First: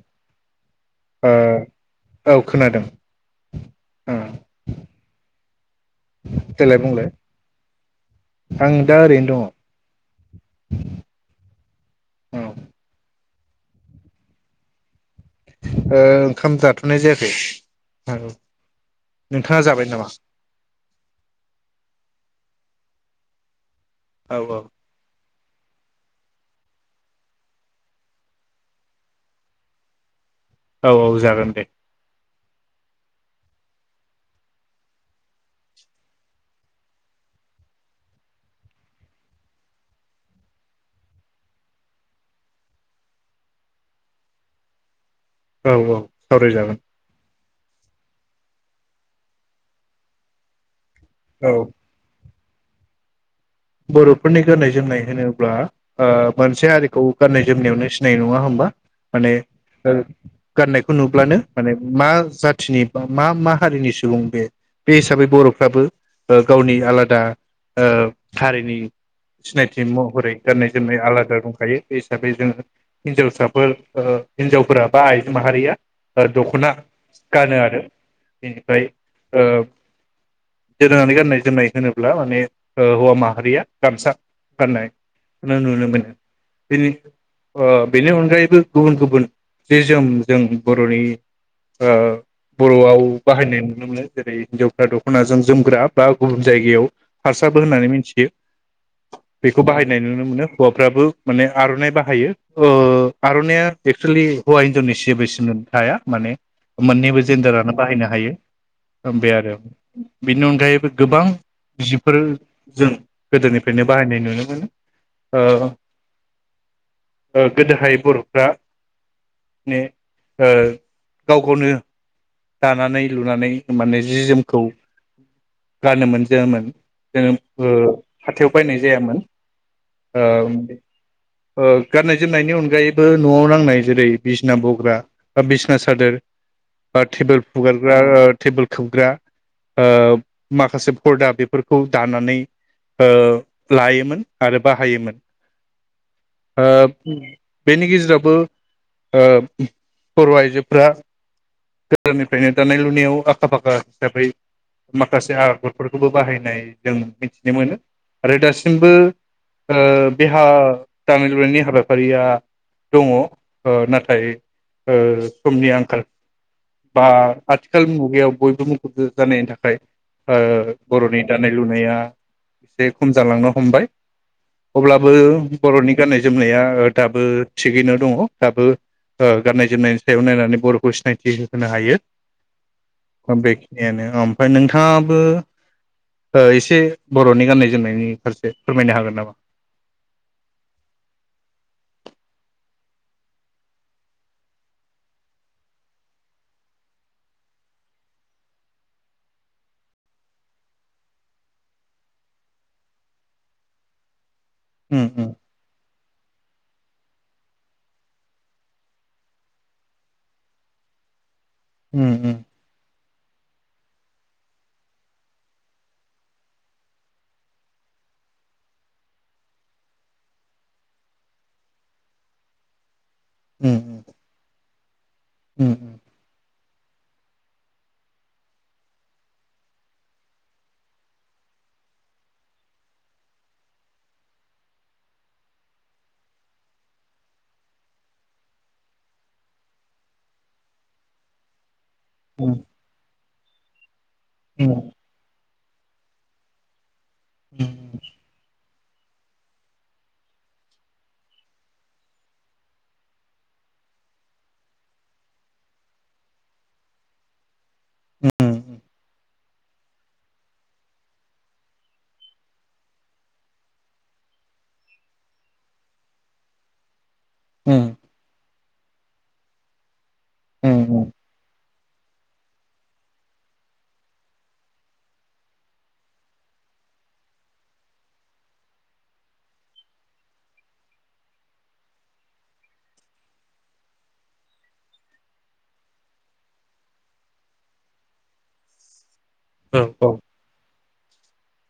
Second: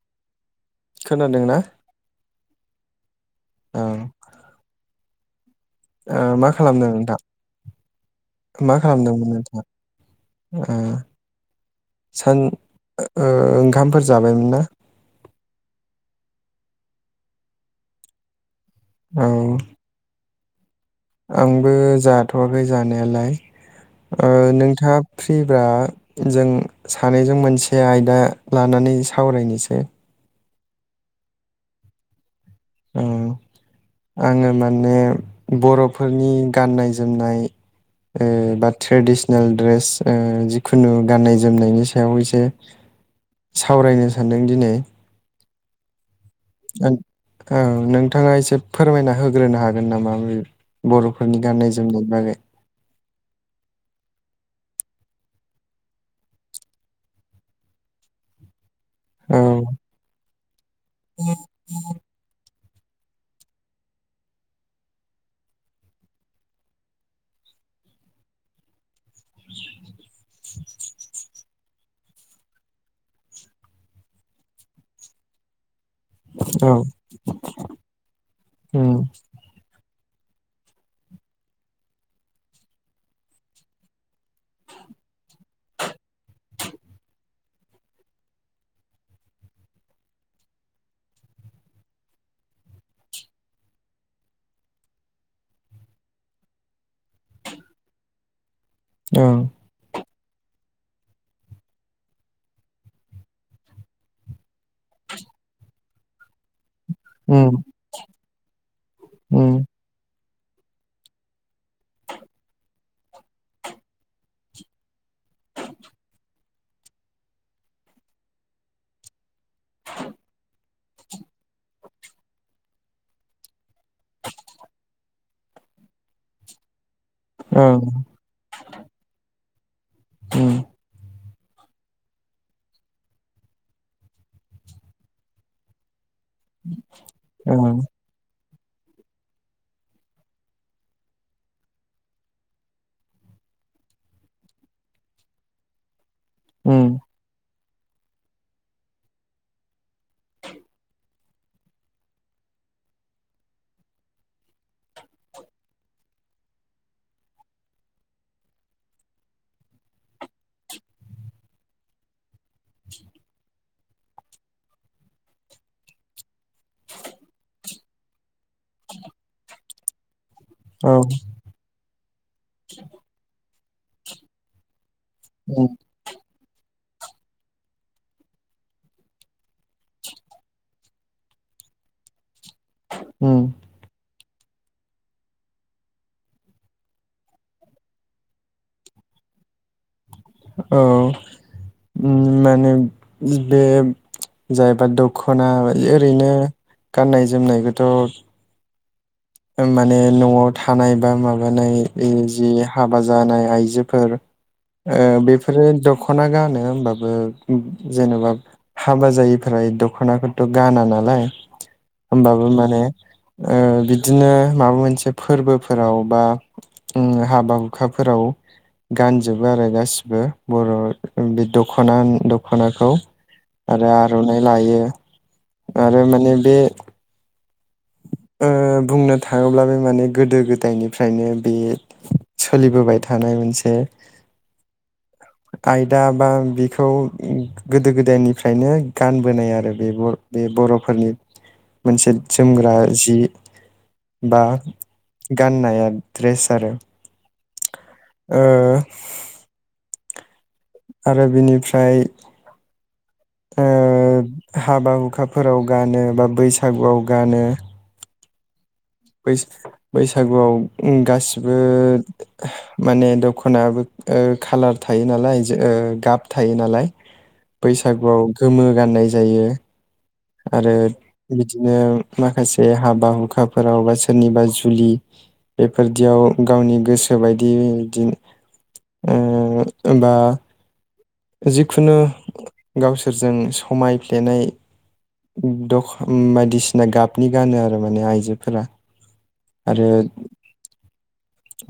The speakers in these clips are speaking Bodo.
[inaudible] ओ खोनादोंना औ खोनादों ओं आ ओ मा खालामदों नोंथां आं मा दा खालामदोंमोन ओरैनो नोंथाङा ओ सान दङ औ ओ ओंखामफोर जाबायमोन ना? ओ ओंखाम जाथ'नाय जायाखै आं। औ नोंथाङा जाबाय नामा? आंबो जाथ'वाखै जानायालाय। ओ औ नोंथाङा फ्रिबा जों सानैजों मोनसे आयदा लानानै सावरायनिसै औ औ जागोन दे उम आङो माने बर'फोरनि गाननाय जोमनाय ओ बा ट्रेडिसनेल ड्रेस ओ जिखुनु गाननाय जोमनायनि सायाव एसे सावरायनो सानदों दिनै। औ औ सावरायजागोन। नों औ नोंथाङा एसे फोरमायना होग्रोनो हागोन नामा बे बर'फोरनि औ गाननाय जोमनायनि बागै बर'फोरनि गाननाय जोमनाय होनोब्ला ओ मोनसे हारिखौ गाननाय जोमनायावनो सिनायनाय नङा होमबा माने औ ओ गाननायखौ नुब्लानो माने मा जाथ थिनि बा मा मा हारिनि सुबुं बे बे हिसाबै बर'फ्राबो ओ गावनि आलादा ओ हारिनि सिनायथि महरै गाननाय जोमनाय आलादा दंखायो बे हिसाबै जोङो हिनजावसाफोर ओ हिनजावफोरा बा आइजो माहारिया ओ औ दख'ना गानो आरो बेनिफ्राय उम ओ दोनानै गाननाय जोमनाय होनोब्ला माने ओ हौवा माहारिया गामसा गाननाय खोनो नुनो मोनो बेनि ओ बेनि अनगायैबो गुबुन गुबुन जि जोम जों बर'नि ओ बर'आव बाहायनाय नुनो मोनो जेरै हिनजावफ्रा दख'नाजों जोमग्रा बा गुबुन जायगायाव फार स्राबो होननानै मिनथियो। औ बेखौ बाहायनाय नुनो मोनो हौवाफ्राबो माने आर'नाइ बाहायो ओ आर'नाइया एक्स'लि हौवा हिनजावनि सेबो सिमोन थाया। माने मोननैबो उम जेन्डारानो बाहायनो हायो ओ बे उम आरो। बेनि अनगायैबो गोबां जिब फोर जों गोदोनिफ्रायनो बाहायनाय नुनो मोनो ओ ओ गोदोहाय बर'फ्रा ने ओ गाव गावनो दानानै लुनानै माने जि जोमखौ गानोमोन जोमोमोन। जोङो ओं ओ हाथायाव बायनाय जायामोन। उम औे गाननाय जोमनायनि अनगायैबो नयाव नांनाय जेरै बिसना बग्रा बा बिसना सादोर बा टेबोल ओं हुगारग्रा टेबोल खोबग्रा ओ माखासे परदा बेफोर खौ दानानै ओ लायोमोन आरो बाहायोमोन। ओ उम बेनि गेजेरावबो ओ बर' आइजोफ्रा गोदोनिफ्रायनो दानाय लुनायाव आखा फाखा हिसाबै माखासे आगरफोरखौबो बाहायनाय जों मिथिनो मोनो आरो दासिमबो ओ बेहा दानाय लुनायनि हाबाफारिया दङ। ओ नाथाय ओ समनि आंखाल बा आथिखाल मुगायाव बयबो मुखुब जानायनि थाखाय ओ औ बर'नि दानाय लुनाया एसे खम जालांनो हमबाय। अब्ला बो उम बर'नि गाननाय जोमनाया दाबो थिगैनो दङ दाबो ओ गाननाय जोमनायनि सायाव नायनानै बर'खौ सिनायथि होनो हायो। ओ उम बेखिनियानो उम नोंथाङाबो ओ एसे बर'नि गाननाय जोमनायनि फारसे फोरमायनो हागोन नामा? औ उम माने बे जाहबा दखना ओरैनो गाननाय जोमनायखोथ ओ माने नयाव थानाय बा माबानाय जि हाबा जानाय आइजोफोर ओ उम उम बेफोरो दख दखना गानो होमबाबो जेनबा हाबा जायिफ्रा दखनाखौथ गाना नालाय। उम होमबाबो माने ओ बिदि बिदिनो माबा मोनसे फोरबोफोराव बा उम हाबा हुखाफोराव गानजोबो आरो गासिबो बर' बे दखना दखनाखौ। उम आरो आर'नाइ लायो। उम आरो माने बे ओ बुंनो थाङोब्ला बे माने गोदो गोदायनिफ्रायनो बे सोलिबोबाय थानाय मोनसे आयदा बा बेखौ गोदो गोदायनिफ्रायनो गानबोनाय आरो बे ब बे बर'फोरनि मोनसे उम जोमग्रा जि बा उम गाननाया ड्रेस आरो उम ओ आरो बिनिफ्राय ओ हाबा हुखाफोराव गानो बा बैसागुआव गानो। उम बैस-बैसागुआव गासिबो माने दखनाबो खालार थायो नालाय जो ओ गाब थायो नालाय। उम बैसागुआव गोमो गाननाय जायो। आरो उम उम बिदिनो माखासे हाबा हुखाफोराव बा सोरनिबा जुलि बेफोरदियाव गावनि गोसो बायदि बिदिनो ओ बा जिखुनु गावसोरजों समायफ्लेनाय दख बायदिसिना गाबनि गानो आरो माने आइजोफोरा। औ आरो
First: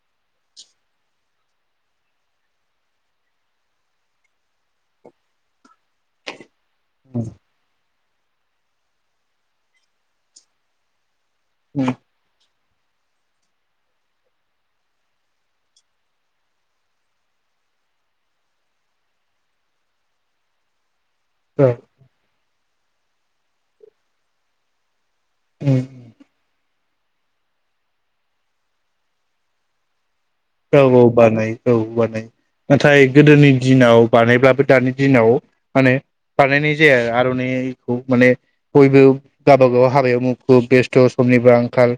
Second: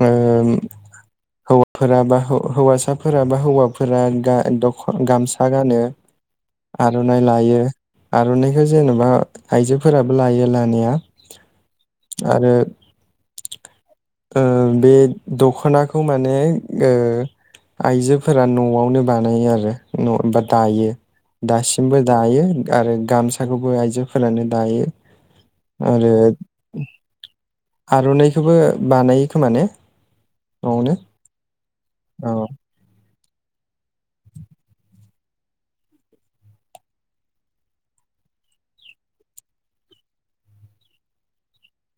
ओ हौवाफोरा बा हौवासाफोरा बा हौवाफोरा दा दख गामसा गानो आर'नाइ उम लायो आर'नाइखौ जेन'बा आइजोफोराबो लायो लानाया आरो ओ बे दख'नाखौ माने ओ आइजोफोरा न'आवनो बानायो आरो न' एबा दायो औ दासिमबो दायो आरो गामसाखौबो आइजोफोरानो दायो उम आरोे आर'नाइखौबो बानायो खोमा ने औ न'आवनो औ बानायो औ बानायो औ नाथाय गोदोनि दिनाव बानायब्लाबो दानि दिनाव माने बानायनाय जाया आर'नाइखौ माने बयबो गावबा गाव हाबायाव मुखुब बेस्थ' समनिबो आंखाल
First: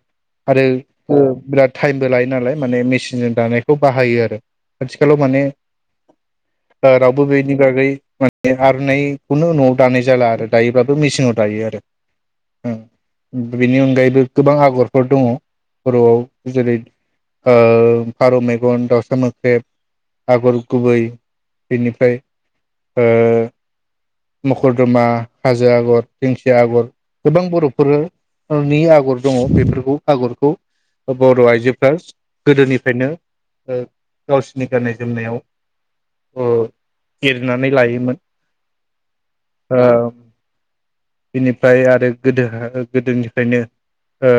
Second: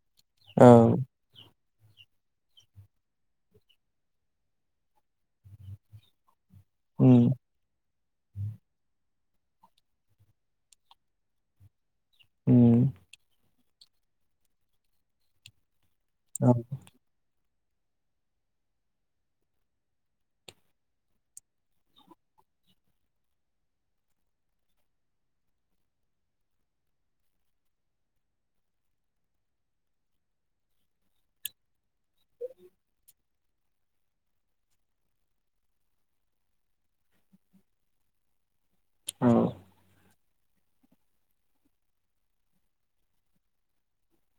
आरो औ ओ बिराद थाइमबो लायो नालाय माने मेसिनजों दानायखौ बाहायो आरो आथिखालाव माने ओ रावबो उम बेनि बागै माने आर'नाइखौनो न'आव दानाय जाला आरो दायोब्लाबो मेसिनाव दायो आरो उम बेनि अनगायैबो गोबां आगरफोर दङ बर'आव औ जेरै ओ फारौ मेगन दाउसा मोख्रेब आगर गुबै बेनिफ्राय ओ मखरदमा हाजो आगर दिंखिया आगर गोबां बर'फोरनि आगर दङ बेफोरखौ आगरखौ अ बर' आइजोफ्रा गोदोनि फ्रायनो ओ गावसोरनि गाननाय जोमनायाव ओ एरनानै लायोमोन औ औ बेनिफ्राय आरो गोदो गोदोनिफ्रायनो ओ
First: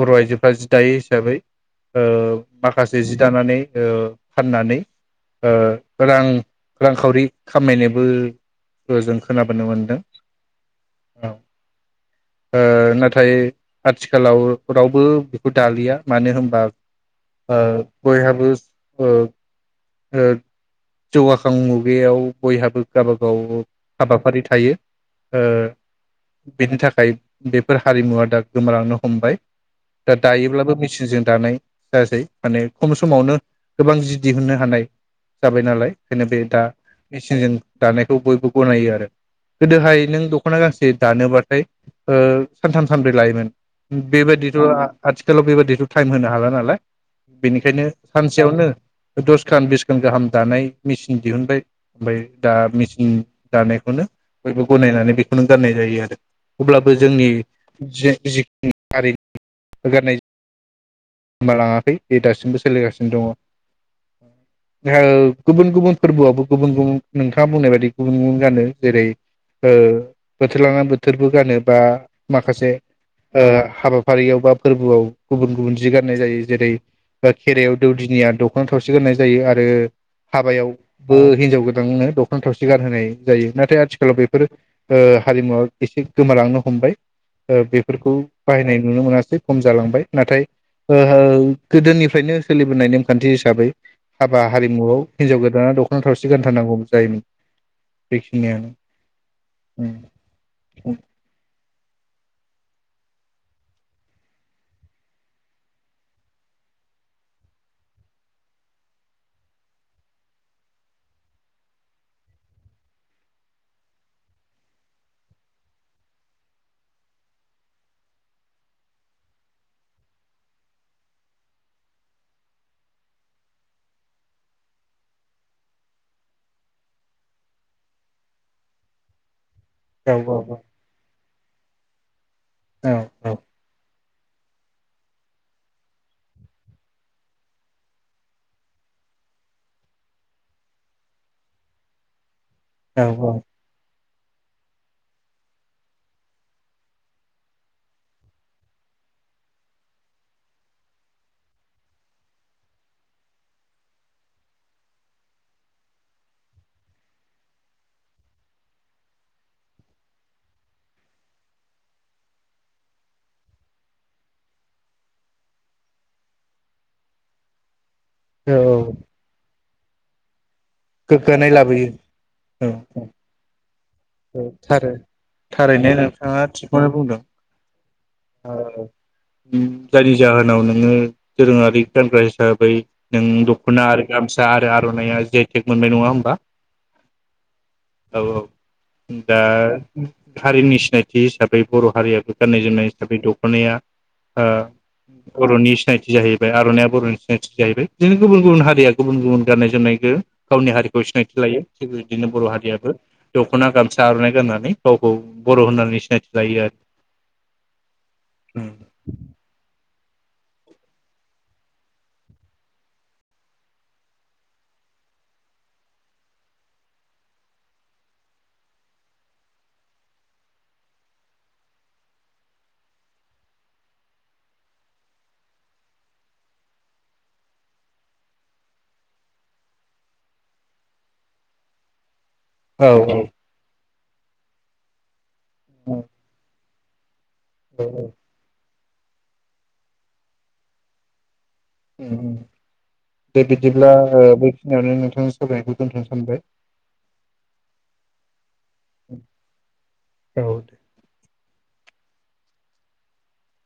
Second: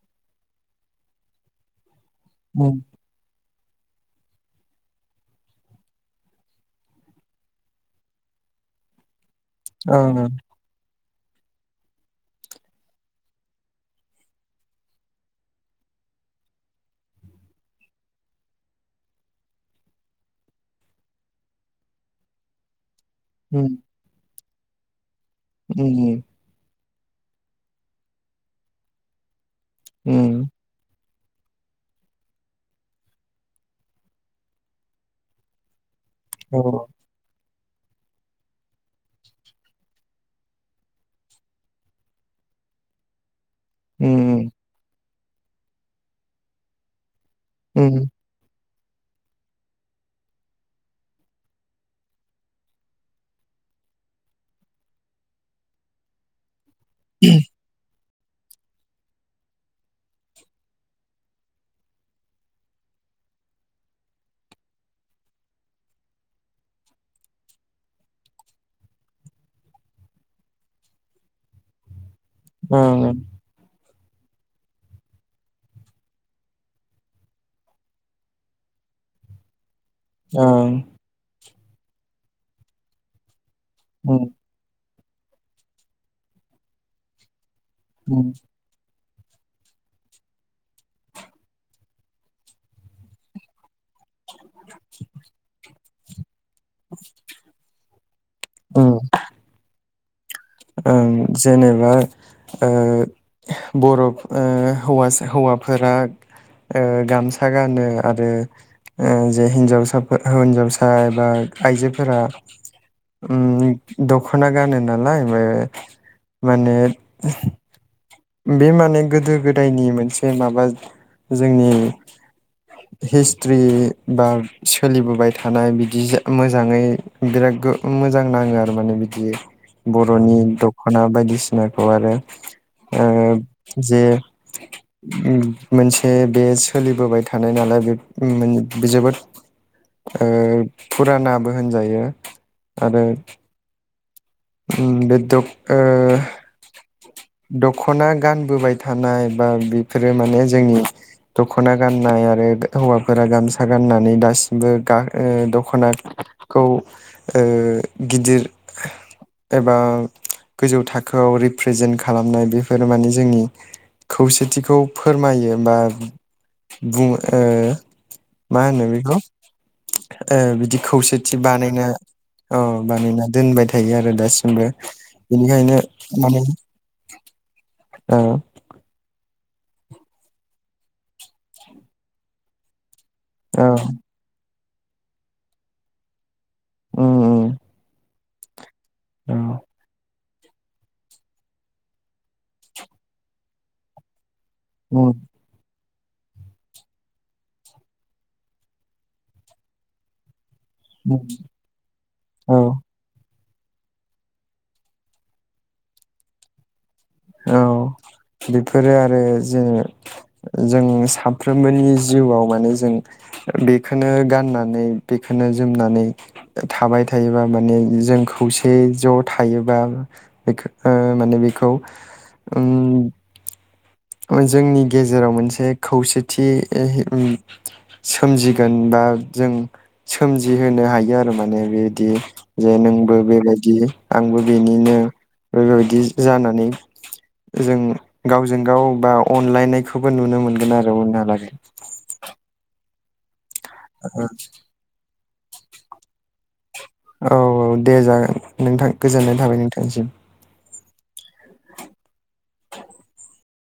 बर' आइजोफ्रा जि दायो हिसाबै ओ उम माखासे जि दानानै ओ फाननानै ओ रां रांखावरि खामायनोबो जों खोनाबोनो ओं मोनदों औ ओ नाथाय आथिखालाव रावबो बेखौ दालिया मानो होन बा ओ बयहाबो ओ ओ जौगाखां मुगायाव बयहाबो गावबा गाव उम हाबाफारि थायो उम थाय बेफोर हारिमुवा दा गोमा लांनो हमबाय। दा उम दायोब्लाबो मिस [unintelligible] दानाय जासै माने खम समावनो गोबां जि दिहुननो हानाय जाबाय नालाय। खोनो बे औ दा मिचिनजों दानायखौ बयबो गनायो आरो गोदोहाय नों दख'ना गांसे दानोबाथाय ओ सानथाम सानब्रै लायोमोन। उम बेबायदिथ'आ आथिखालाव बेबादिथ' टाइम होनो हाला नालाय बेनिखायनो उम सानसेयावनो दसखान बिसखान गाहाम दानाय मिचिन दिहुनबाय ओमफाय दा मिचिन दानायखौनो बयबो गनायनानै बेखौनो गाननाय जायो आरो। अब्लाबो जोंनि जि [inaudible] गोमा लाङाखै बे दासिमबो सोलिगासिनो दङ। जओ गुबुन गुबुन फोरबोआवबो गुबुन गुबुन नोंथाङा बुंनाय बायदि गुबुन गुबुन गानो जेरै ओ बोथोर लांना बोथोरबो गानो बा माखासे ओं ओं ओ हाबा फारियाव बा फोरबोआव गुबुन गुबुन जि गान्नाय जायो जेरै दा खेराइ आव दौदिनिया दख'ना थावसि गाननाय जायो आरो ओं हाबायावबो हिनजाव गोद दोंनो दख'ना थावसि गान होनाय जायो नाथ थाय आथिखालाव उम बेफोरो ओ हारिमुवा एसे गोमालांनो हमबाय‌। ओ बेफोरखौ उम बाहायनाय नुनो मोना से खम जालांबाय। नाथाय ओहो गोदोनिफ्रायनो सोलिबोनाय नेमखान्थि हिसाबै हाबा हारिमुआव हिनजाव गोदाना दख'ना थावस सि गानथारनांगौ जायोमोन। बेखिनि आनो। ओं उम ओं जेने बाय ओ बर' ओ हौवासा हौवाफोरा ओ गामसा गानो ओ आरो जे हिनजावसाफो होनजावसा एबा आइजोफोरा उम दख'ना गानो नालाय बाय माने बे माने गोदो गोदायनि मोनसे माबा जोंनि हिस्ट्रि बा सोलिबोबाय थानाय बिदिज मोजाङै बिराद गो मोजां नाङो आरो माने बिदियै औ बर'नि औ दख'ना बायदिसि नायखौ आरो औ औ ओं जे मोनसे बे सोलिबोबाय थानाय नालाय बे जोबोद ओ फुरानाबो होनजायो। आरो औ औ उम बे दख ओ दखना गानबोबाय थानाय बा बेफोरो माने जोंनि दखना गाननाय आरो हौवाफोरा गामसा गाननानै दासिमबो गा ओ दखनाखौ ओ गिदिर एबा गोजौ थाखोआव रिप्रेजेन्ट खालामनाय बेफोरो माने जोंनि खौसेथिखौ फोरमायो बा बुं ओ मा होनो औ बेखौ? ओ बिदि खौसेथि गोग्गानाय बानायना लाबोयो औ बानायना दोनबाय। थायो। आरो दासिमबो थार बेनिखायनो थारैनो माने नोंथाङा थिगखौनो बुंदों। औ जायनि जाहोनाव नोङो दोरोङारि गानग्रा हिसाबै नों औ दखना आरो गामसा आरो आर'नाइया जि आइ थेक मोनबाय नङा होमबा? उम उम औ औ औ दा हारिनि सिनायथि हिसाबै बर' हारियाबो गाननाय जोमनाय हिसाबै दखनाया उम ओ बर'नि सिनाय थि जाहैबाय आर'नाइया बर'नि सिनायथि जाहैबाय। बिदिनो गुबुन गुबुन हारिया गुबुन गुबुन गाननाय जोमनायखो गावनि हारिखौ उम सिनायथि लायो। थिग बिदिनो बर' औ हारियाबो दखना गामसा आरनाइ गाननानै गावखौ बर' होननानै सिनायथि लायो आरो। औ बेफोरो आरो जोङो जों साफ्रोमबोनि जिउआव माने जों बेखौनो गाननानै बेखौनो जोमनानै थाबाय थायोबा माने जों खौसे ज थायोबा बेखौ माने बेखौ उम जोंनि गेजेराव मोनसे खौसेथि हे उम सोमजिगोन बा जों सोमजिहोनो हायो आरो माने बेदि जे औ नोंबो बेबायदि आंबो बेनिनो बे औ बायदि जानानै जों औ गावजों गाव बा अनलायनायखौबो नुनो मोनगोन आरो उनहालागै। उम दे बिदिब्ला बेखिनियावनो नोंथां सावरायनायखौ दोन्थनो सानबाय। औ औ दे जागोन नोंथां गोजोननाय थाबाय नोंथांसिम औ दे।